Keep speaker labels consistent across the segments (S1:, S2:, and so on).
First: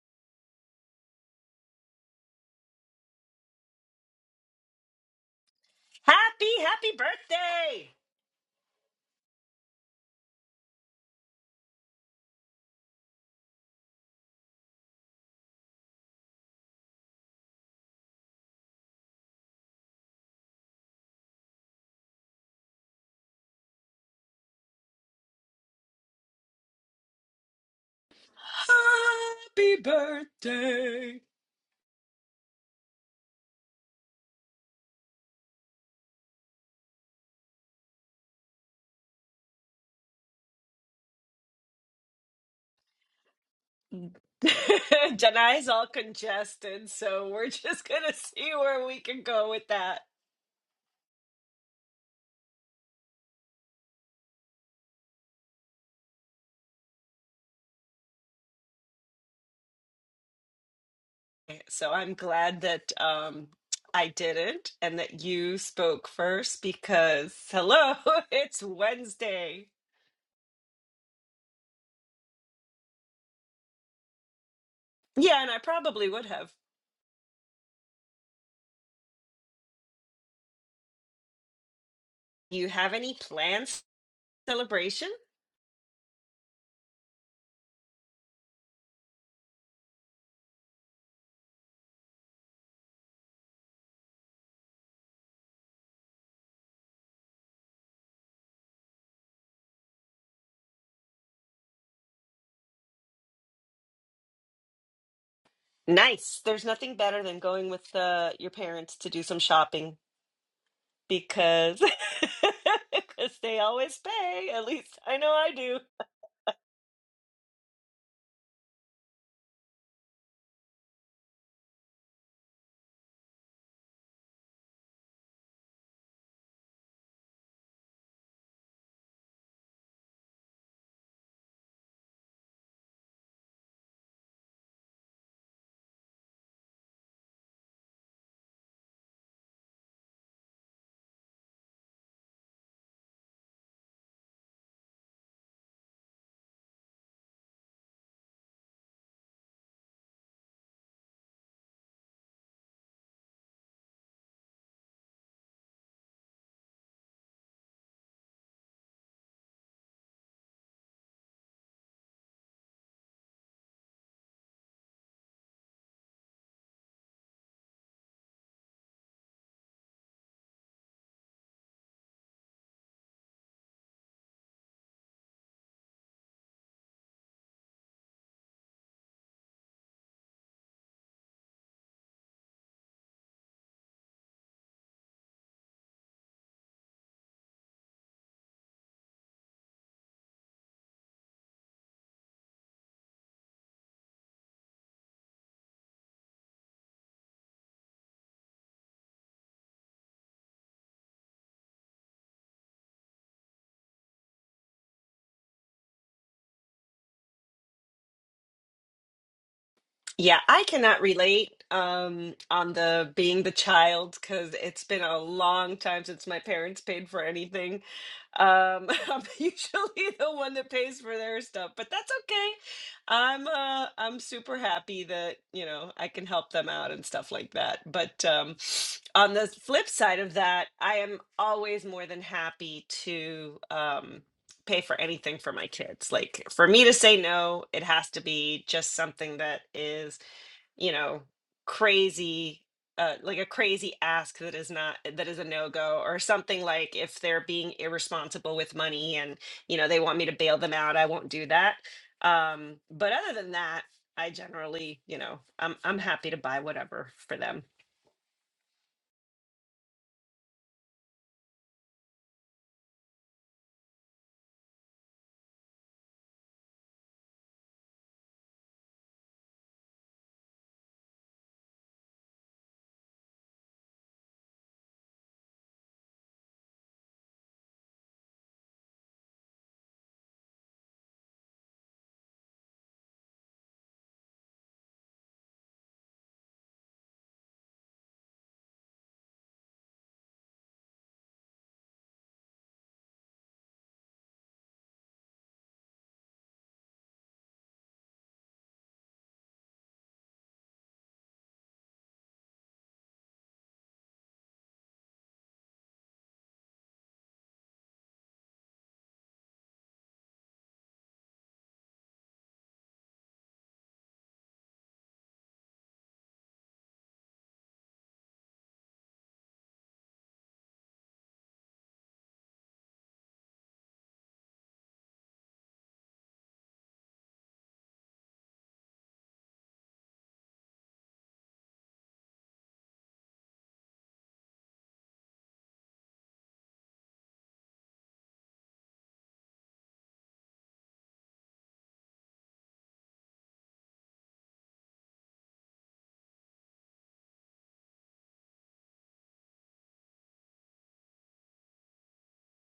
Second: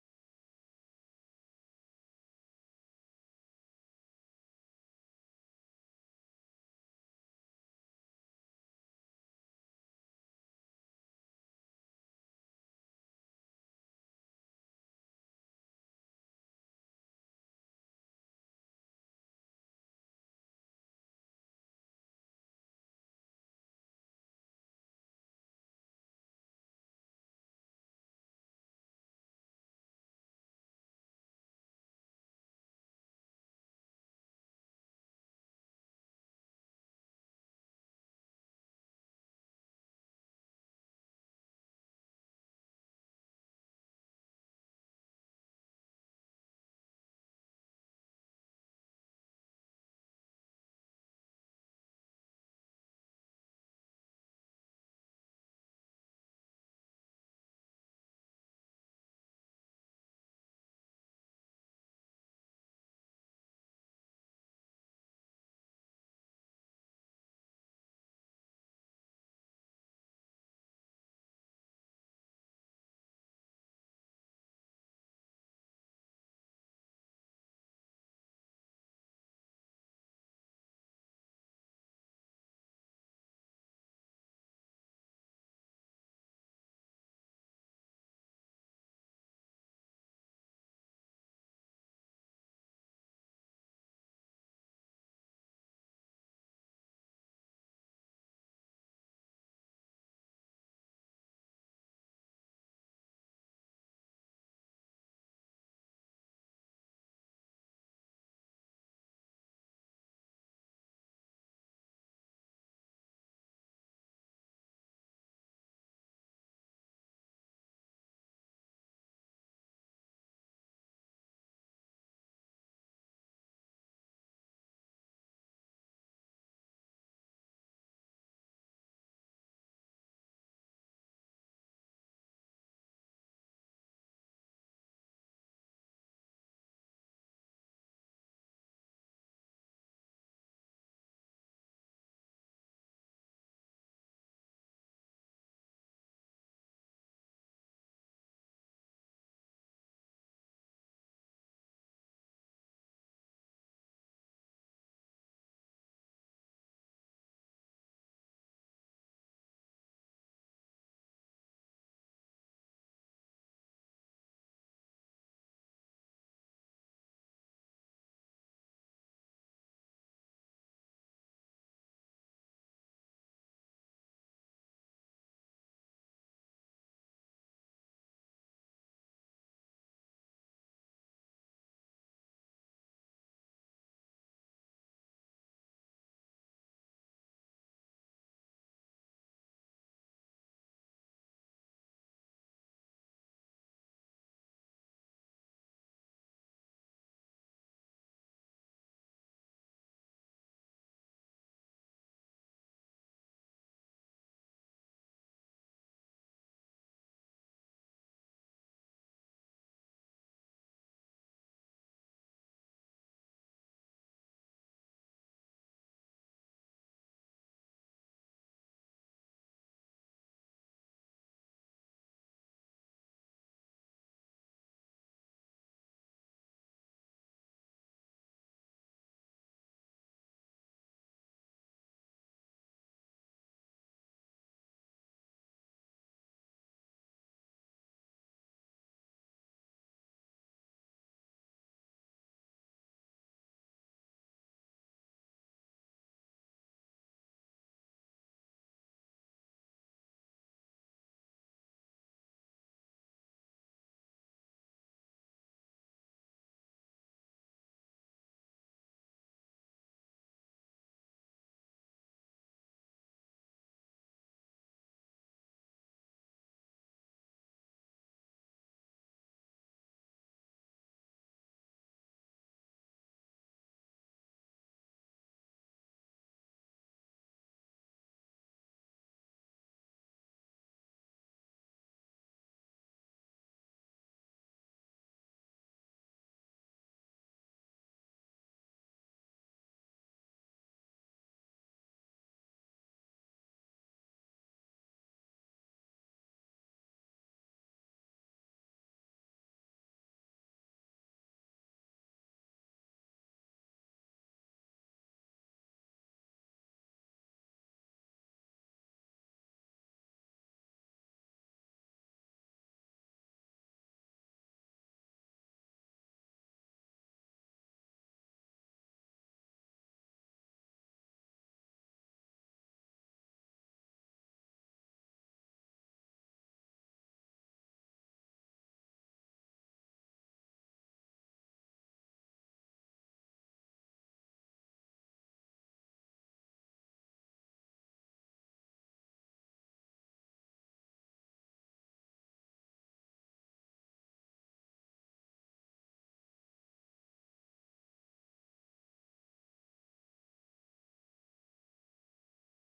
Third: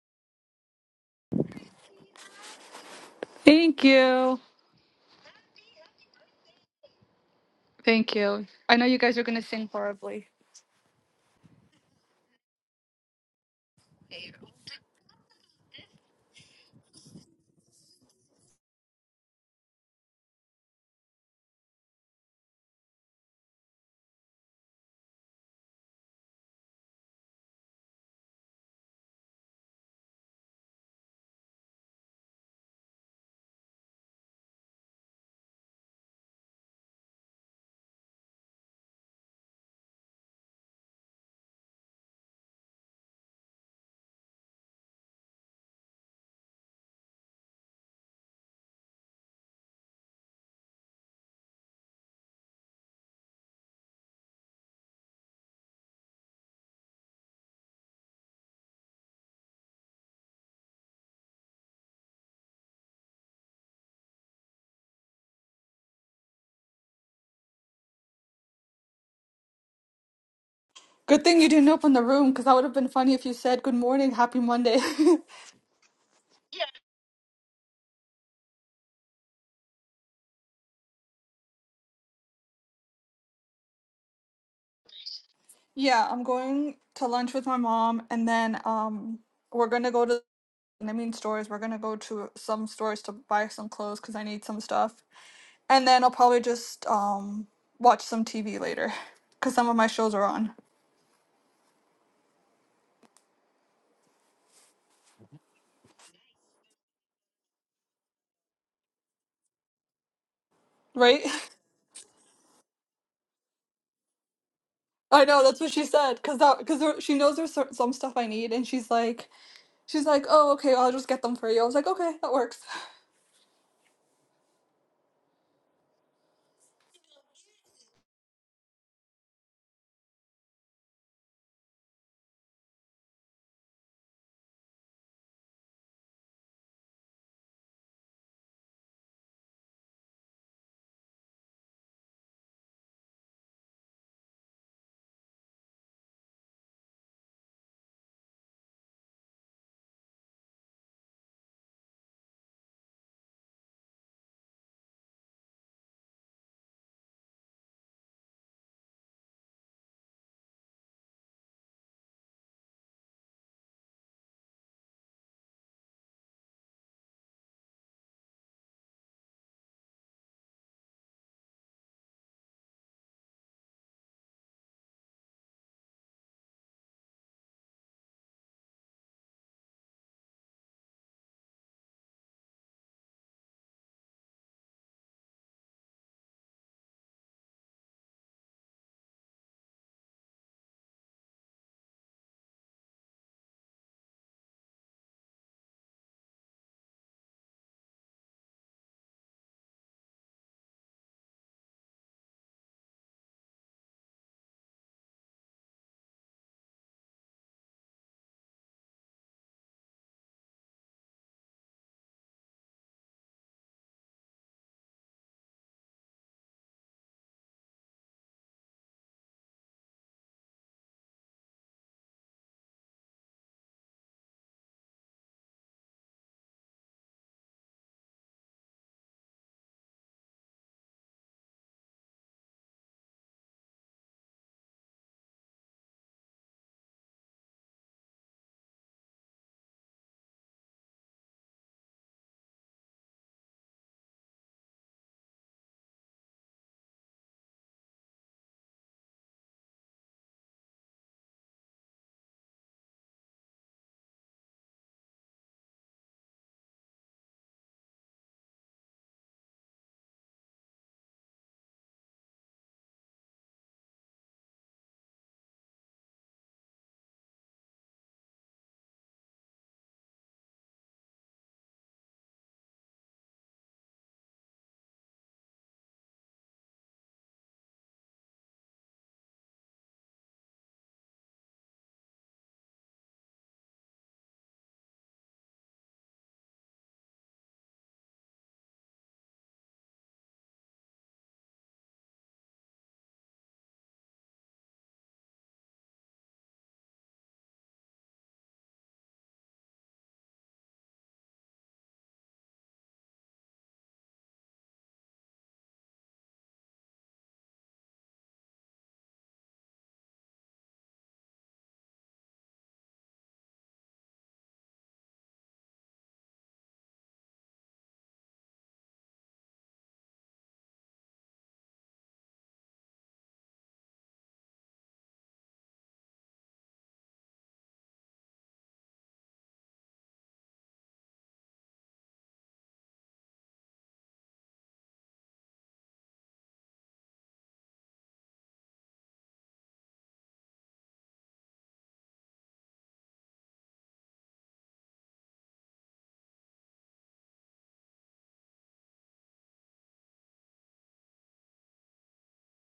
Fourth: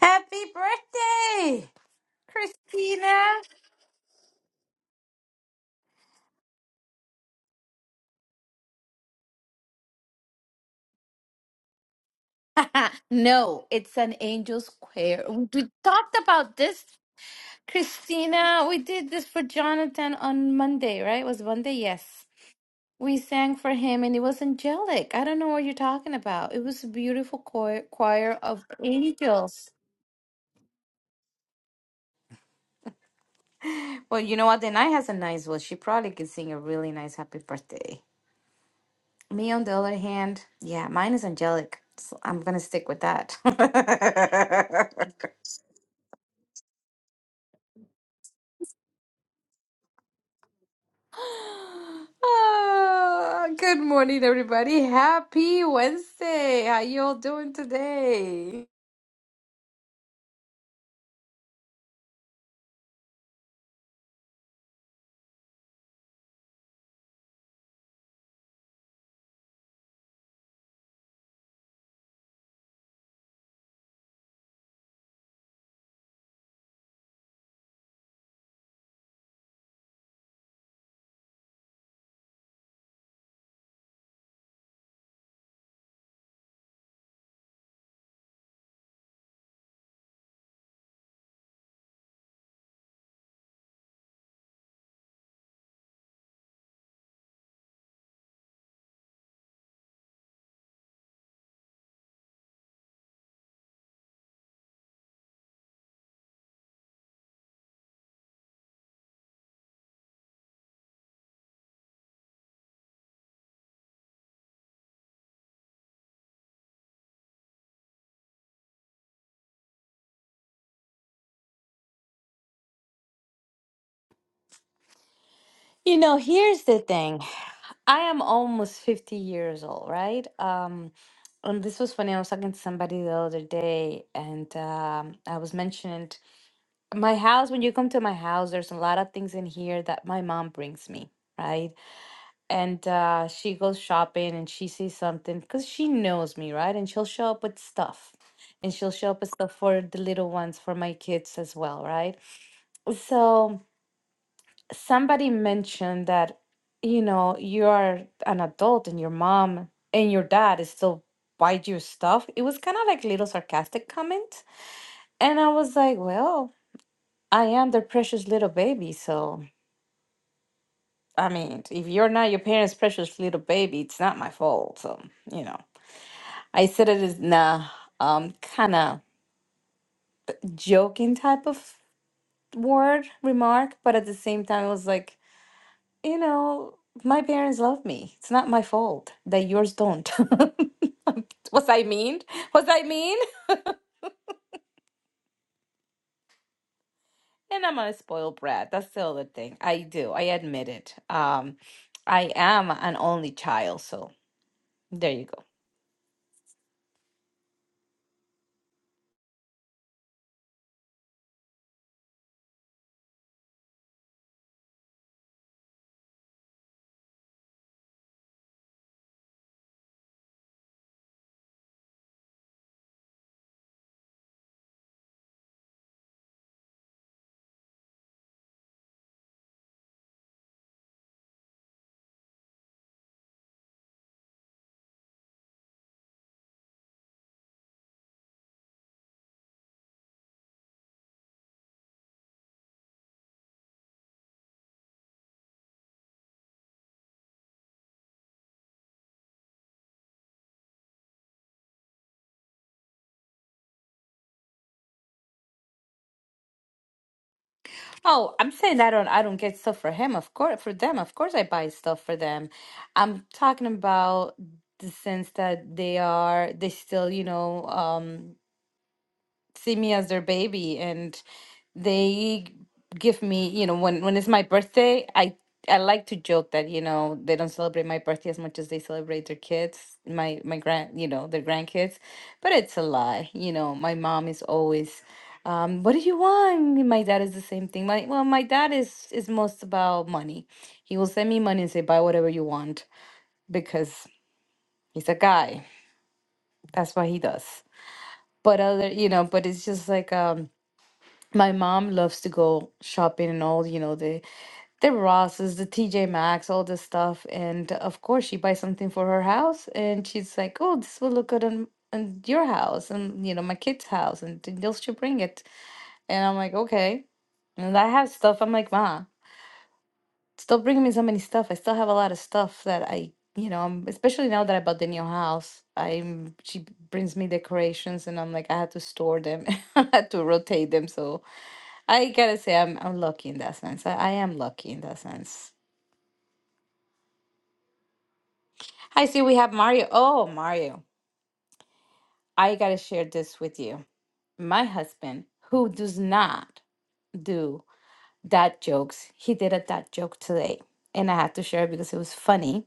S1: Happy birthday, Christina.
S2: Thank you.
S3: Happy, happy birthday!
S2: Thank you. I know you guys are going to sing horribly.
S1: no, it's an angel's choir. We talked about this, Christina. We did this for Jonathan on Monday, right? It was Monday, yes. We sang for him and it was angelic. I don't know what you're talking about. It was a beautiful choir, choir of angels.
S3: Happy birthday.
S1: Well, you know what? The night has a nice voice. She probably could sing a really nice happy birthday. Me, on the other hand, yeah, mine is angelic. So I'm gonna stick with that.
S3: Janai's all congested, so we're just gonna see where we can go with that.
S1: Ah, good morning, everybody. Happy Wednesday. How you all doing today?
S3: So I'm glad that um I did it and that you spoke first because hello, it's Wednesday.
S2: Good thing you didn't open the room because that would have been funny if you said good morning, happy Monday.
S3: Yeah, and I probably would have. You have any plans celebration?
S2: yeah, I'm going to lunch with my mom and then um we're going to go to I mean stores. We're going to go to some stores to buy some clothes cuz I need some stuff. And then I'll probably just um watch some TV later cuz some of my shows are on.
S3: Nice. There's nothing better than going with uh, your parents to do some shopping.
S2: Right?
S3: because because they always pay. At least I
S2: I
S3: know
S2: know
S3: I
S2: that's what
S3: do.
S2: she said cuz that cuz she knows there's cer- some stuff I need and she's like She's like, oh, okay, I'll just get them for you. I was like, okay, that works.
S1: You know, here's the thing. I am almost 50 years old, right? Um, and this was funny. I was talking to somebody the other day, and um, I was mentioning my house. When you come to my house, there's a lot of things in here that my mom brings me, right? and uh, she goes shopping and she sees something because she knows me, right? And she'll show up with stuff. And she'll show up with stuff for the little ones, for my kids as well, right? So somebody mentioned that, you know, you are an adult and your mom and your dad is still buy you stuff. It was kind of like little sarcastic comment. And I was like, well, I am their precious little baby. So, I mean, if you're not your parents' precious little baby, it's not my fault. So, you know. I said it is in a um, kind of joking type of word remark, but at the same time, it was like, you know, my parents love me. It's not my fault that yours don't. was I mean? Was I mean? And I'm a spoiled brat. That's the other thing. I do. I admit it. Um, I am an only child, so there you go.
S3: Yeah, I cannot relate um on the being the child because it's been a long time since my parents paid for anything. Um, I'm usually the one that pays for their stuff, but that's okay. I'm uh I'm super happy that, you know, I can help them out and stuff like that. But um on the flip side of that, I am always more than happy to um. pay for anything for my kids. Like for me to say no, it has to be just something that is, you know, crazy uh, like a crazy ask that is not that is a no-go or something like if they're being irresponsible with money and you know they want me to bail them out i won't do that um but other than that i generally you know i'm i'm happy to buy whatever for them
S1: Oh, I'm saying I don't I don't get stuff for him, of course for them. Of course I buy stuff for them. I'm talking about the sense that they are they still, you know, um see me as their baby and they give me you know when when it's my birthday i i like to joke that you know they don't celebrate my birthday as much as they celebrate their kids my my grand you know their grandkids but it's a lie you know my mom is always um, what do you want? My dad is the same thing. My well, my dad is is most about money. He will send me money and say buy whatever you want because he's a guy. That's what he does. But other, you know, but it's just like um, my mom loves to go shopping and all, you know, the the Rosses, the TJ Maxx, all this stuff. And of course, she buys something for her house, and she's like, "Oh, this will look good on, on your house, and you know, my kid's house, and th- they'll should bring it." And I'm like, "Okay." And I have stuff. I'm like, "Ma, stop bringing me so many stuff. I still have a lot of stuff that I, you know, i especially now that I bought the new house. I'm she brings me decorations, and I'm like, I had to store them, I had to rotate them, so." I gotta say, I'm I'm lucky in that sense. I, I am lucky in that sense. I see we have Mario. Oh, Mario, I gotta share this with you. My husband, who does not do dad jokes, he did a dad joke today, and I had to share it because it was funny.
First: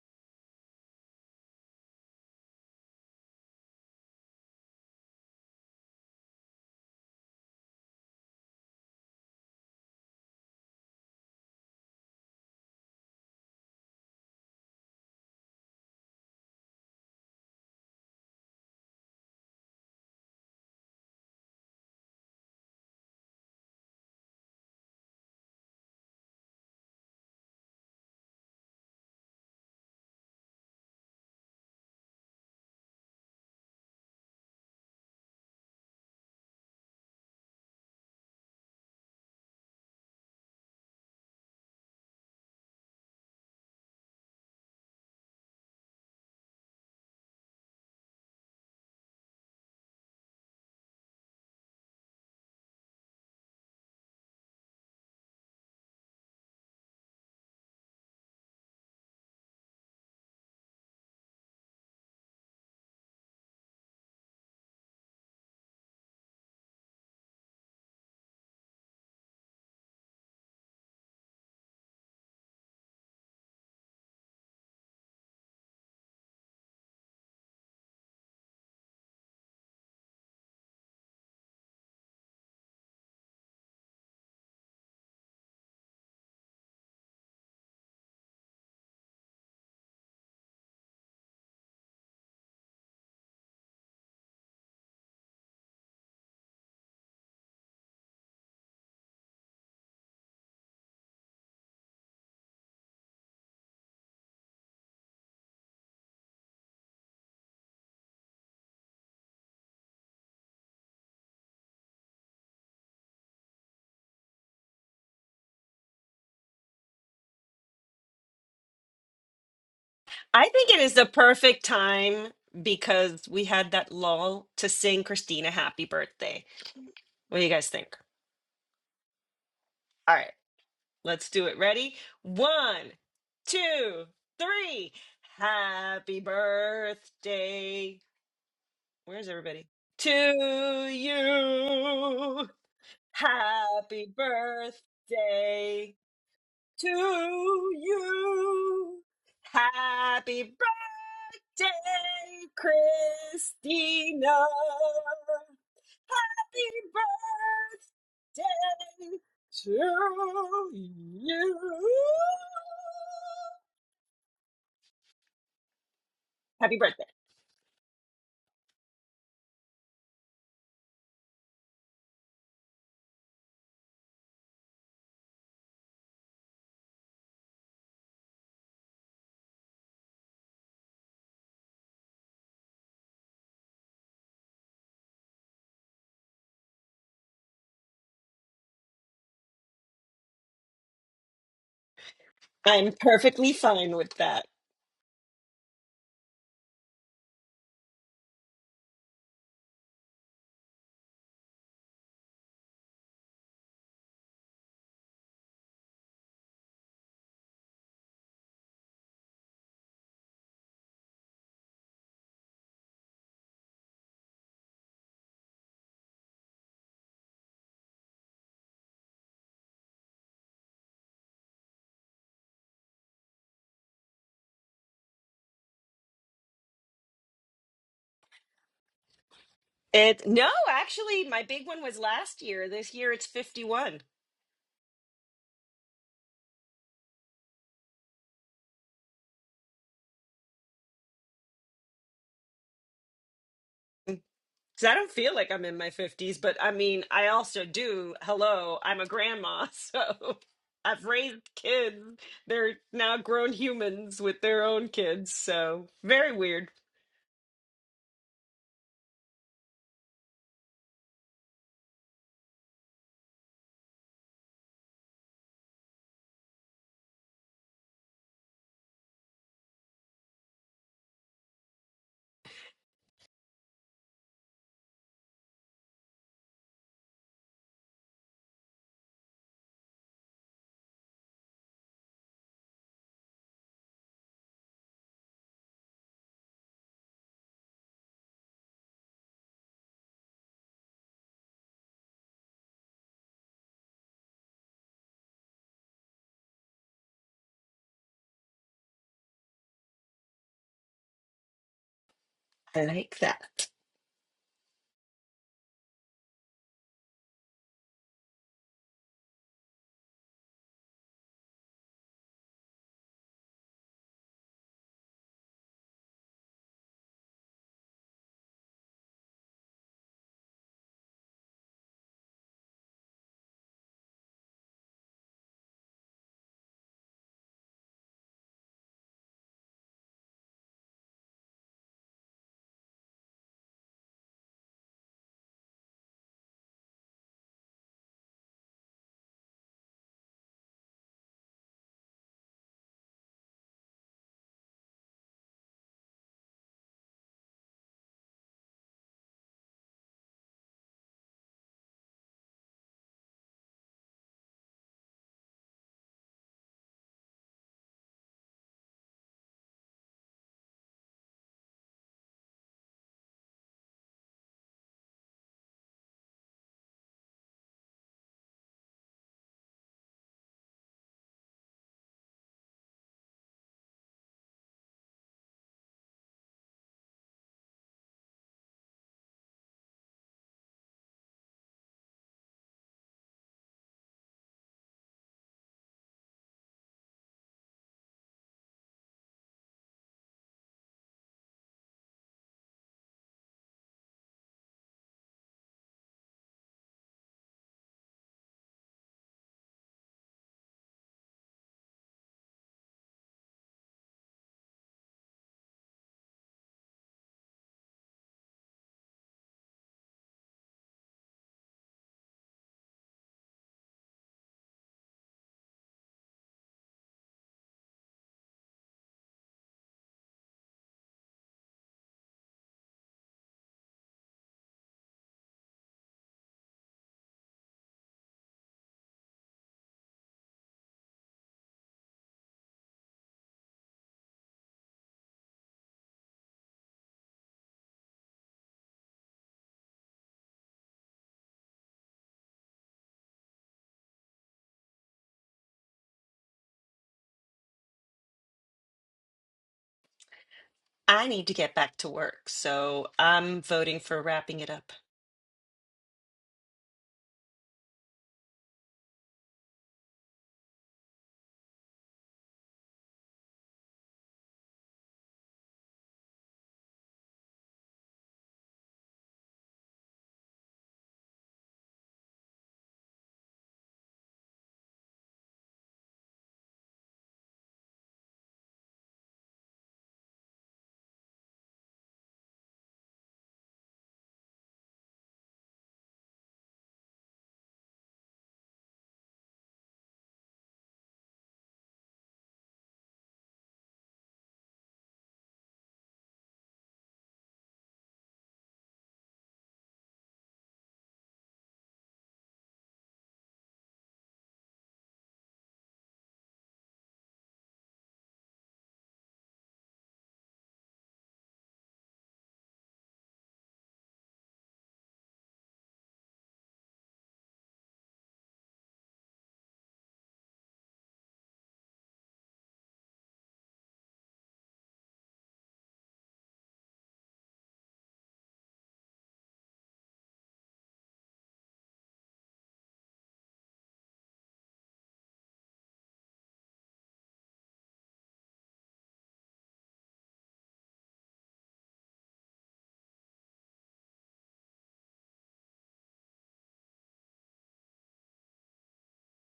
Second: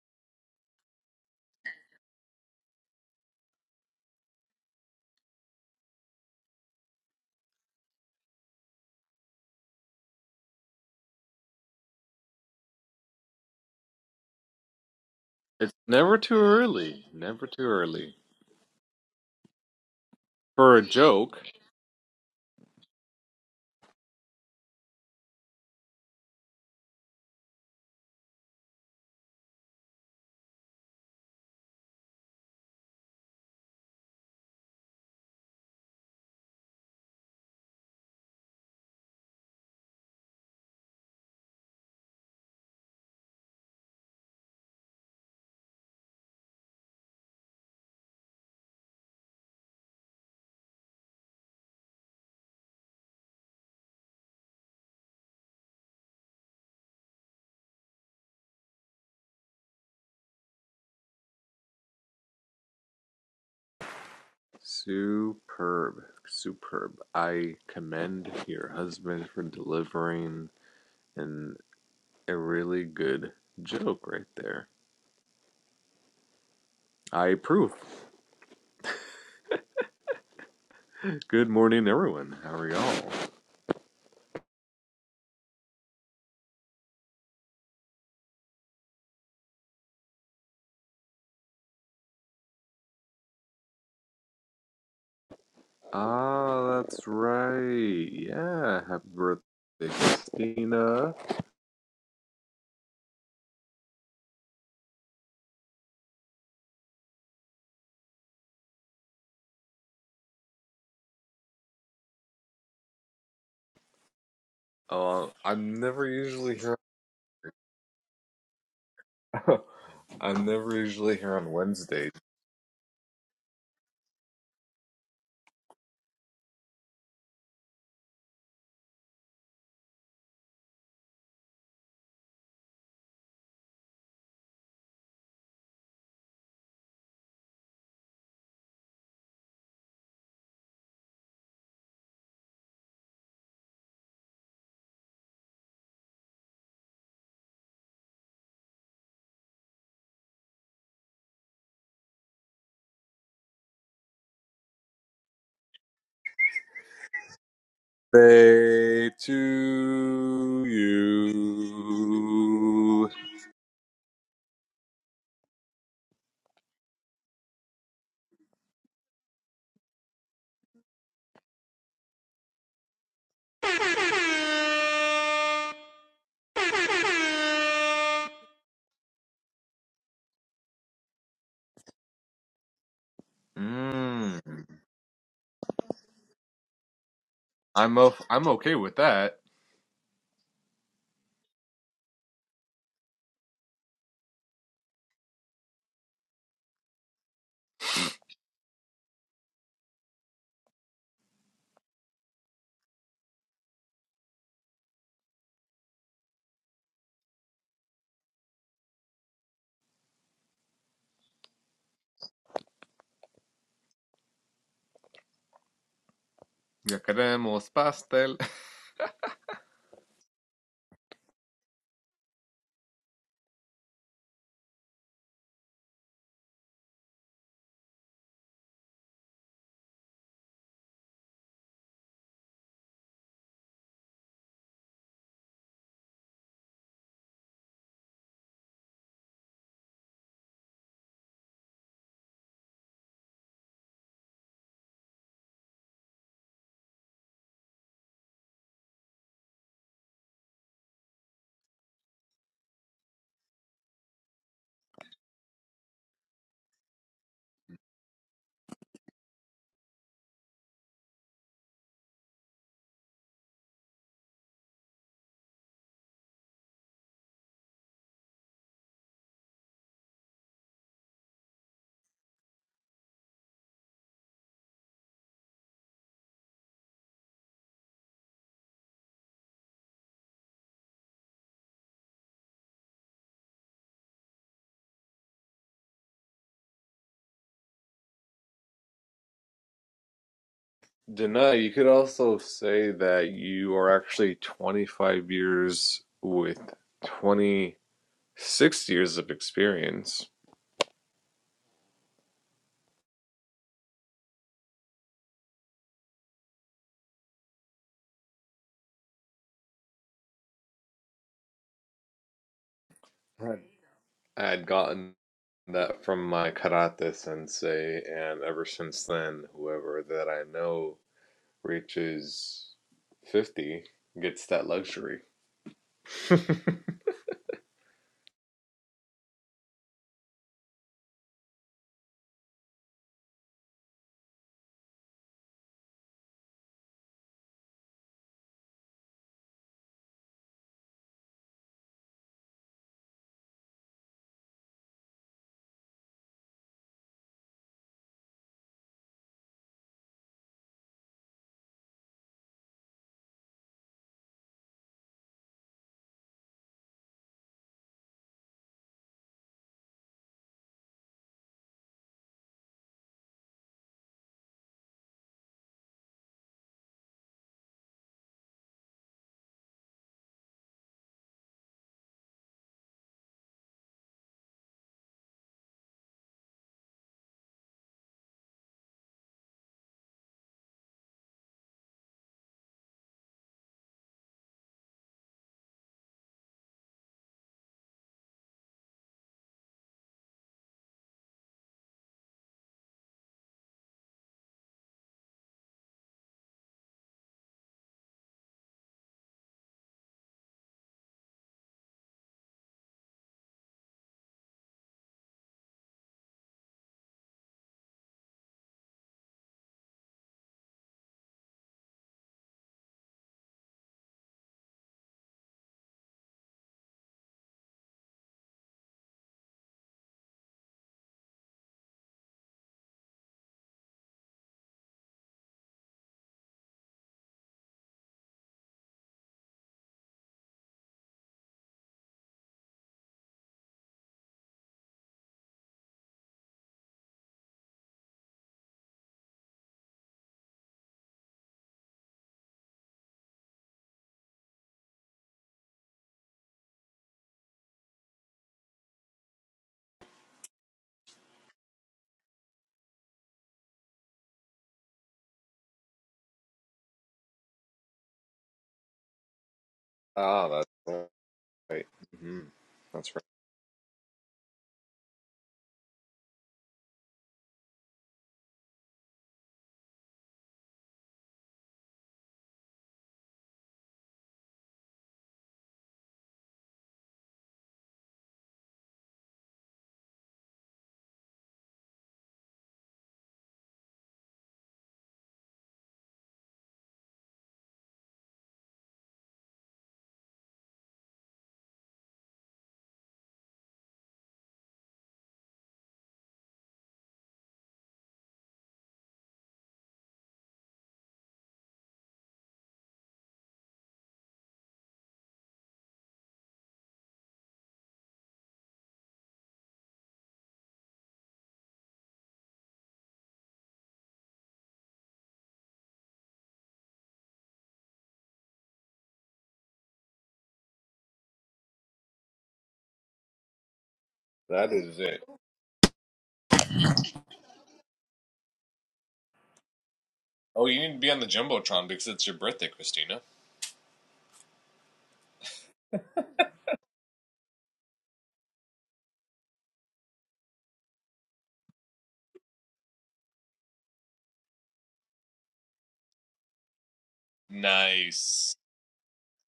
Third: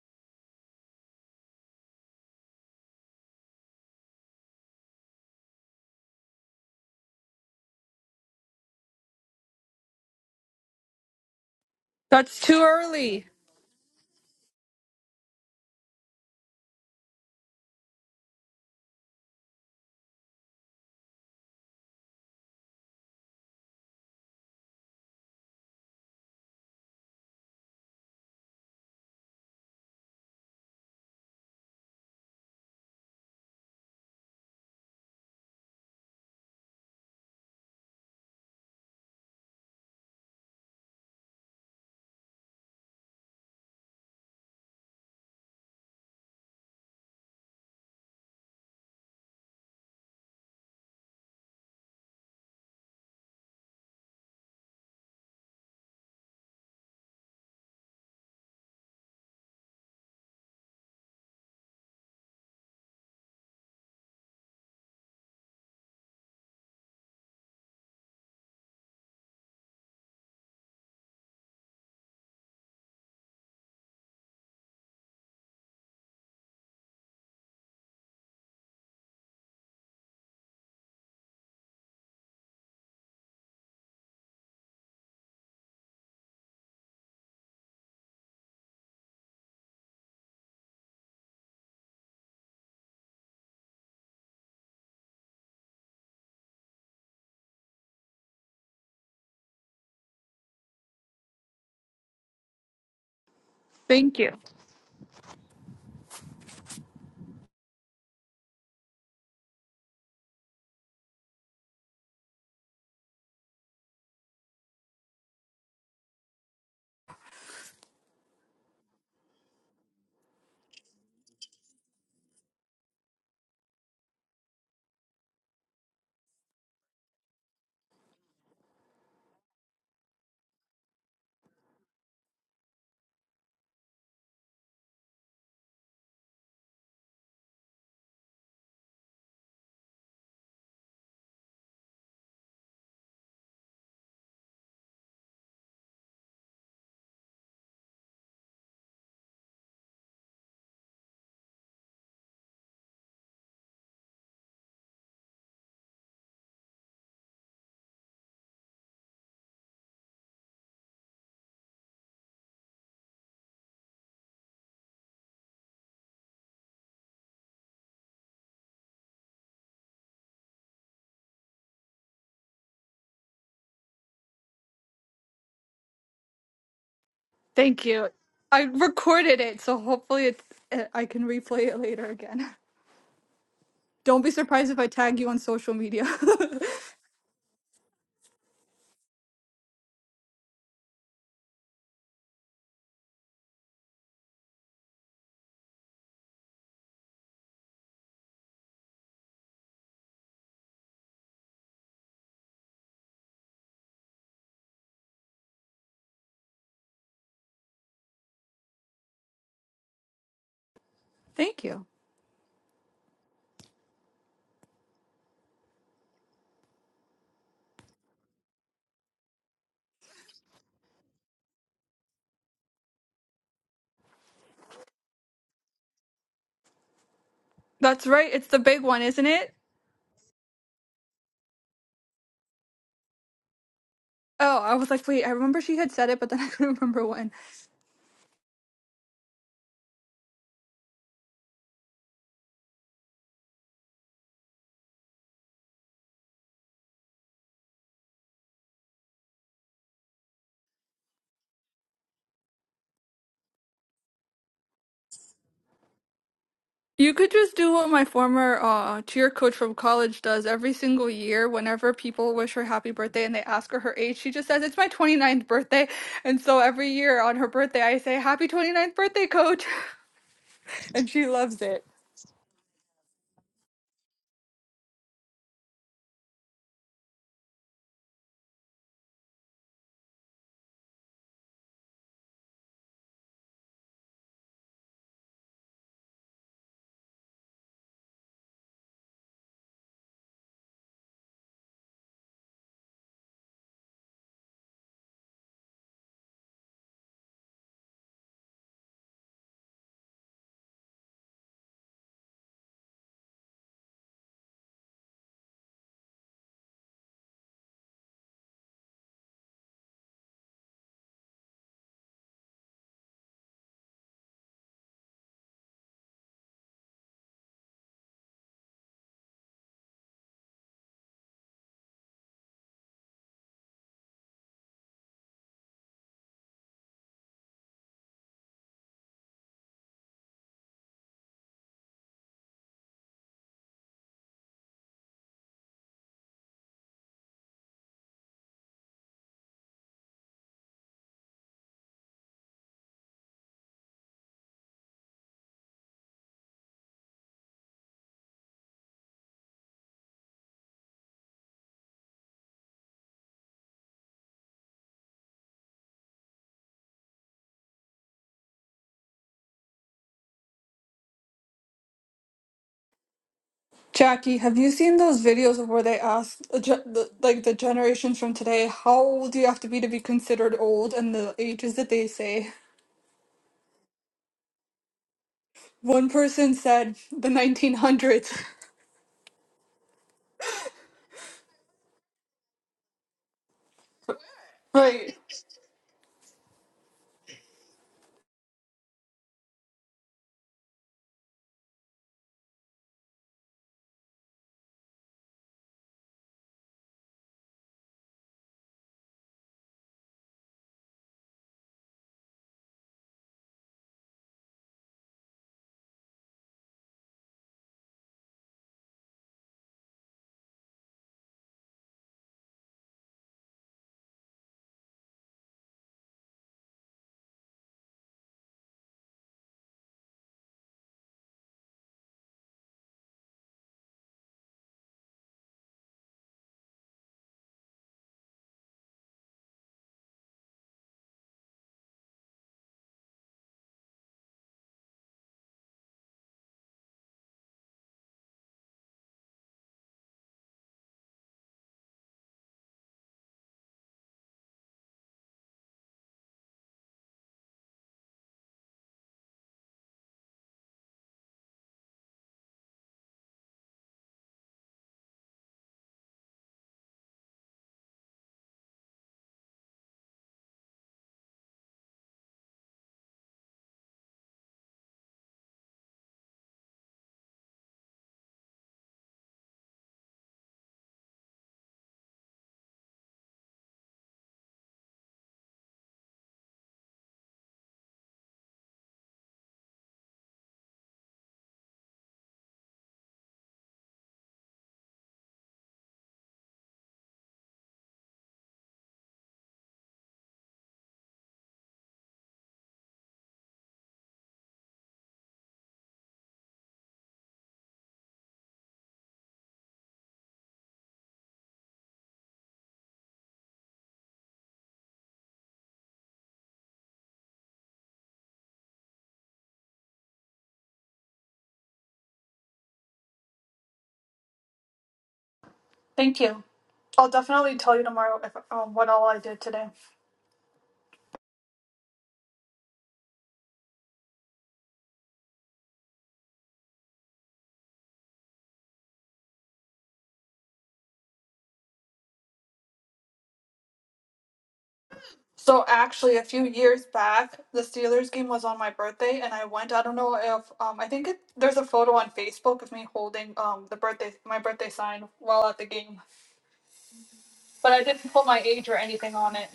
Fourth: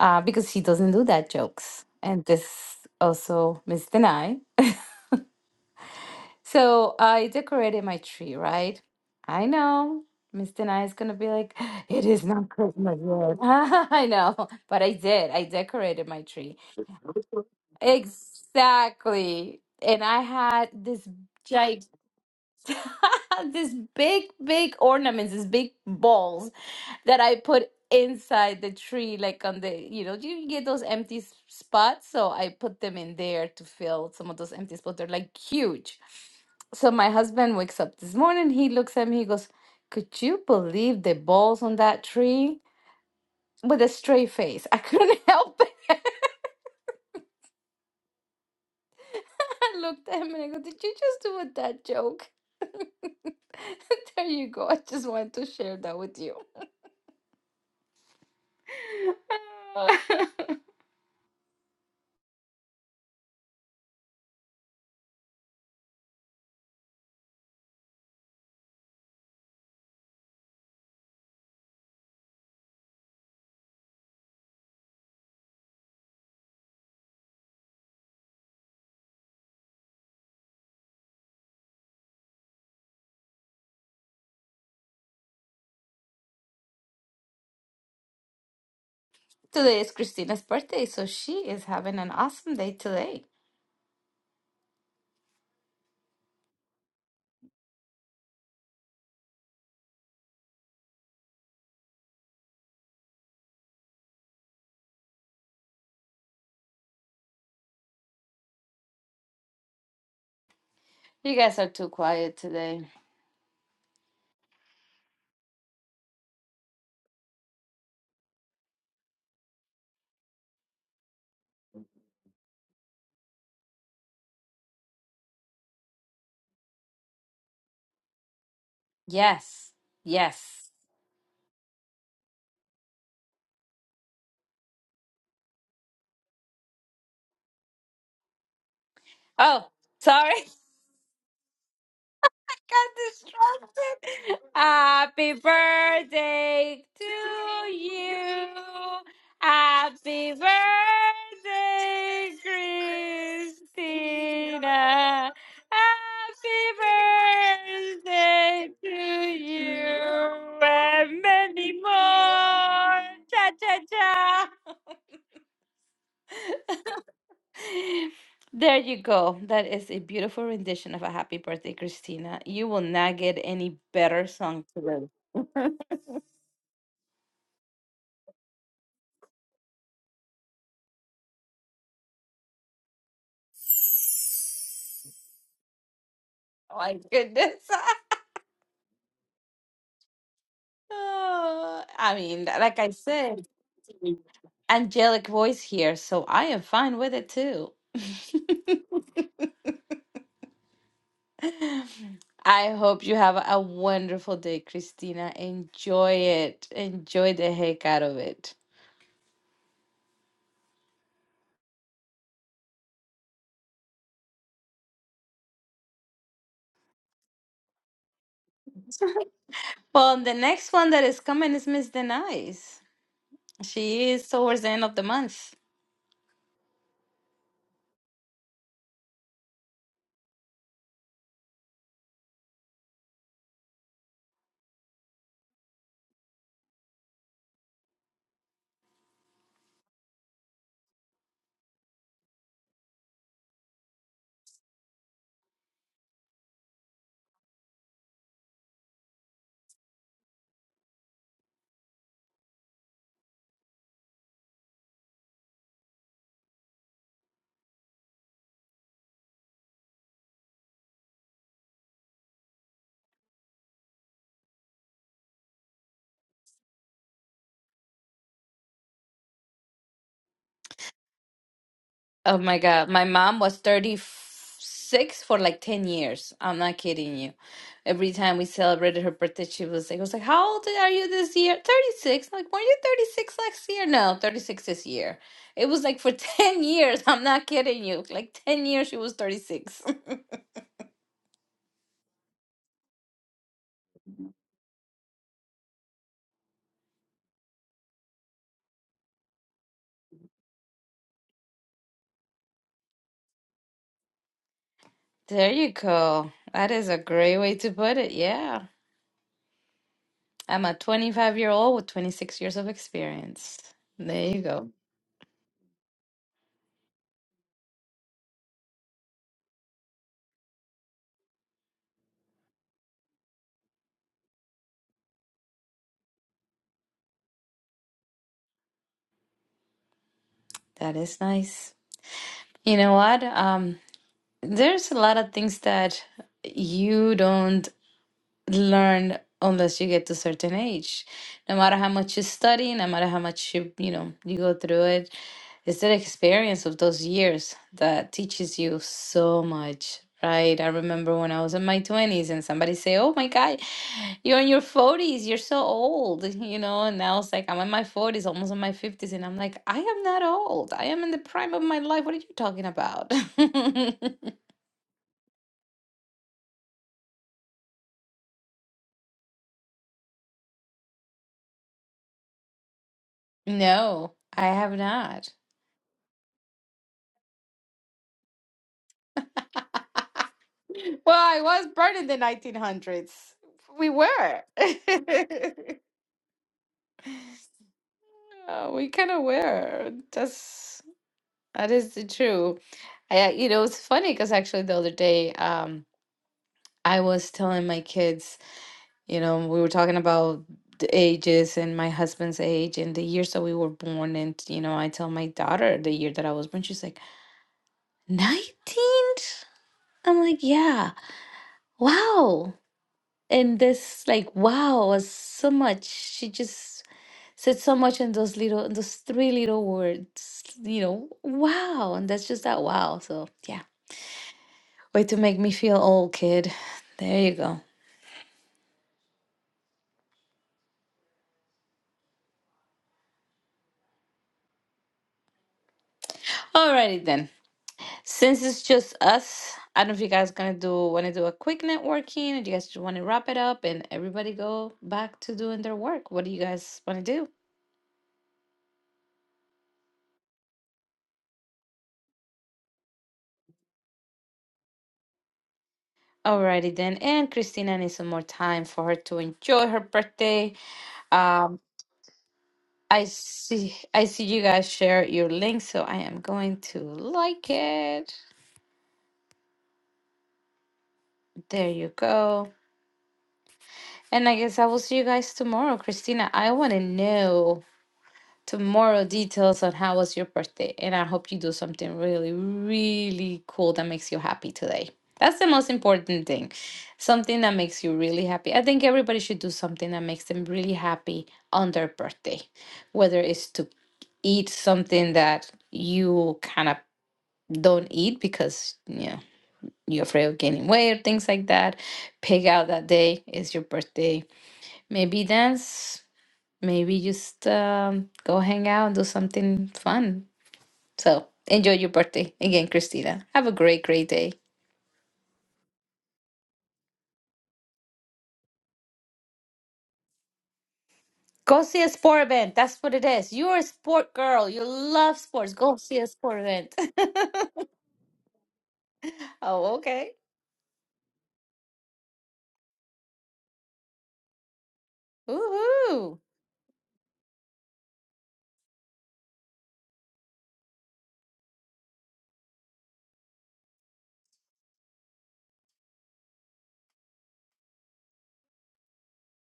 S1: Uh, because he doesn't do dad jokes, and this also Miss Denai. So I decorated my tree, right? I know Mr. Nye is gonna be like, it is
S2: That's
S1: not
S2: too
S1: Christmas
S2: early.
S1: yet. I know, but I did. I
S4: It's
S1: decorated
S4: never
S1: my
S4: too
S1: tree.
S4: early. Never too early.
S1: Exactly. And I had
S4: For a
S1: this
S4: joke.
S1: this big, big ornaments, these big balls that I put inside the tree, like on the, you know, you get those empty s- spots. So I put them in there to fill some of those empty spots. They're like huge. So my husband wakes up this morning, he looks at me, he goes, Could you believe the balls on that tree? With a straight face. I couldn't help it. I looked at him and I go, Did you just do a dad joke? There you go. I just wanted to share that with you.
S4: Superb. Superb. I commend your husband for delivering an, a really good joke right there. I approve. Good morning, everyone. How are y'all?
S1: Today is Christina's birthday, so she is having an awesome day today.
S4: Ah, that's right. Yeah, happy birthday, Christina.
S2: Thank you.
S1: You guys are too quiet today.
S4: Oh, uh, I'm never usually here. I'm
S3: I think
S4: never
S3: it is the
S4: usually here on
S3: perfect
S4: Wednesdays,
S3: time because we had that lull to sing Christina happy birthday. What do you guys think?
S1: Yes.
S3: All right,
S1: Yes.
S3: let's do it. Ready? One, two, three. Happy birthday. Where's
S1: Oh,
S3: everybody?
S1: sorry.
S3: To you.
S1: got
S3: Happy
S1: distracted. Happy
S3: birthday.
S1: birthday
S3: to
S1: to you.
S3: you.
S1: Happy
S3: Happy birthday,
S1: birthday,
S3: Christina.
S1: Christina. Happy birthday to
S3: Happy
S4: birthday
S3: birthday
S1: you
S4: to
S3: to
S1: and
S3: you.
S1: many more.
S4: you.
S1: Cha cha cha.
S3: Happy birthday.
S1: There you go. That is a beautiful rendition of a happy birthday, Christina. You will not get any better song
S2: Thank you. I recorded it, so hopefully it's, uh, I can replay it later again. Don't be
S4: Mm,
S2: surprised if I tag you on social media.
S1: my goodness.
S4: I'm o- I'm okay with that.
S1: Oh, I mean, like I
S3: I'm
S1: said,
S3: perfectly fine with that.
S1: angelic voice here, so I am fine with it too. I hope you have a wonderful day, Christina. Enjoy it. Enjoy the heck out of it.
S2: Thank you.
S4: Ya queremos pastel.
S1: Well, the next one that is coming is Miss Denise. She is towards the end of the month.
S2: That's right. It's the big one, isn't it?
S3: It no, actually, my big one was last year. This year it's 51.
S2: Oh, I was like, wait, I remember she had said it, but then I couldn't remember when.
S3: Cause I don't feel like I'm in my 50s, but I mean, I also do. Hello, I'm a grandma. So I've raised kids. They're now grown humans with their own kids. So very weird.
S2: You could just do what my former uh, cheer coach from college does every single year. Whenever people wish her happy birthday and they ask her her age, she just says, It's my 29th birthday. And so every year on her birthday, I say, Happy 29th birthday, coach. And she loves it.
S1: Oh my God. My mom was 36 for like 10 years. I'm not kidding you. Every time we celebrated her birthday, she was like, I was like, How old are you this year? 36. I'm like, were you 36 last year? No, 36 this year. It was like for 10 years. I'm not kidding you. Like 10 years, she was 36.
S4: Dana, you could also say that you are actually 25 years with 26 years of experience.
S3: I like that.
S1: There you go. That is a great way to put it. Yeah. I'm a 25 year old with 26 years of
S4: Right.
S1: experience. There you
S4: I had
S1: go.
S4: gotten that from my karate sensei, and ever since then, whoever that I know reaches 50 gets that luxury.
S1: That is nice. You know what? Um. There's a lot of things that you don't learn unless you get to a certain age. No matter how much you study, no matter how much you, you know, you go through it, it's the experience of those years that teaches you so much, right? I remember when I was in my 20s and somebody say, "Oh my God, you're in your 40s, you're so old," you know, and I was like, "I'm in my 40s, almost in my 50s," and I'm like, "I am not old. I am in the prime of my life. What are you talking about?"
S2: Jackie, have you seen those videos of where they ask, uh, ge- the, like, the generations from today, how old do you have to be to be considered old? And the ages that they say.
S1: No, I have not.
S2: One person said the 1900s.
S1: Well, I was born in the 1900s. We were.
S2: Right.
S1: Uh, we kind of were. That's that is the truth. I, uh, you know, it's funny because actually the other day, um, I was telling my kids, you know, we were talking about the ages and my husband's age and the years that we were born. And, you know, I tell my daughter the year that I was born, she's like, 19? I'm like, yeah, wow. And this, like, wow, was so much. She just said so much in those little, in those three little words, you know, wow. And that's just that wow. So, yeah. Way to make me feel old, kid. There you go. Alrighty then. Since it's just us, I don't know if you guys gonna do want to do a quick networking, or do you guys just want to wrap it up and everybody go back to doing their work. What do you guys want to do?
S3: I need to get back to work. So I'm voting for wrapping it up.
S1: Alrighty then. And Christina needs some more time for her to enjoy her birthday.
S4: Ah, that's
S1: Um,
S4: right. hmm
S1: I
S4: That's right.
S1: see I see you guys share your link, so I am going to like it. There you go. And I guess I will see you guys tomorrow. Christina, I want to know tomorrow details on how was your birthday. And I hope you do something really, really cool that makes you happy today. That's the most important thing. Something that makes you really happy. I think everybody should do something that makes them really happy on their birthday, whether it's to eat something that you kind of don't eat because yeah you're afraid of gaining weight or things like that pig out that day is your birthday maybe dance maybe just um, go hang out and do something fun so enjoy your birthday again christina have a great great day
S2: Thank you. I'll definitely tell you tomorrow if, um, what all I did today.
S1: go see a sport event that's what it is you're a sport girl you
S4: That is
S1: love
S4: it.
S1: sports go see a sport event oh okay
S4: Oh, you need to be on the Jumbotron because it's your birthday, Christina.
S2: So
S1: Woohoo!
S2: actually, a few years back, the Steelers game was on my birthday, and I went. I don't know if um, I think it, there's a photo on Facebook of me holding um, the birthday my birthday sign while at the game, but I didn't put my
S4: Nice.
S2: age or anything on it.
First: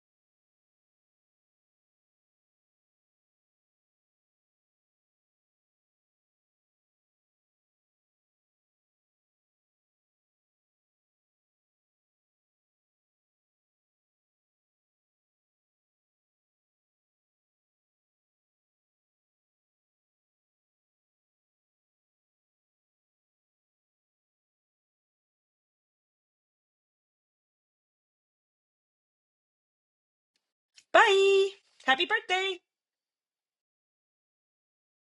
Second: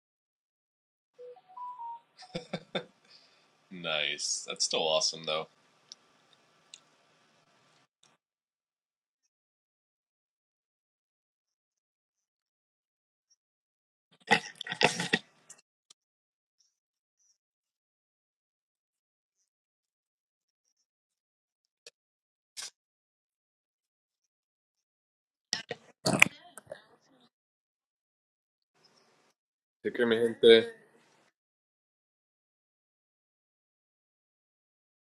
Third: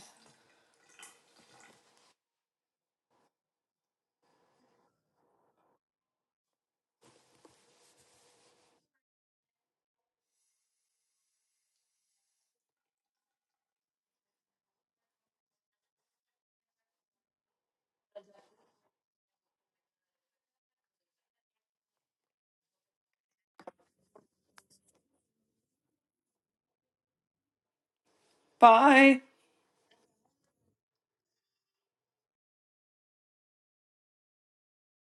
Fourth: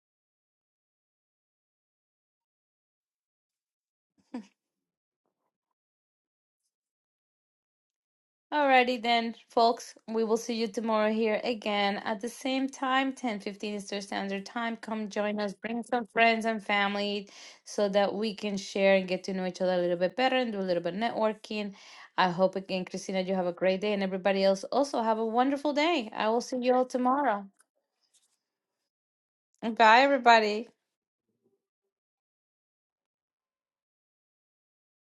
S4: Nice. That's still awesome, though.
S1: Alrighty then, folks. We will see you tomorrow here again at the same time, 10:15 Eastern Standard Time. Come join us, bring some friends and family so that we can share and get to know each other a little bit better and do a little bit of networking. I hope again, Christina, you have a great day and everybody else also have a wonderful day. I will see you all tomorrow.
S2: Bye.
S4: Take
S1: Bye
S4: care, mi
S1: everybody.
S4: gente.
S3: Bye. Happy birthday.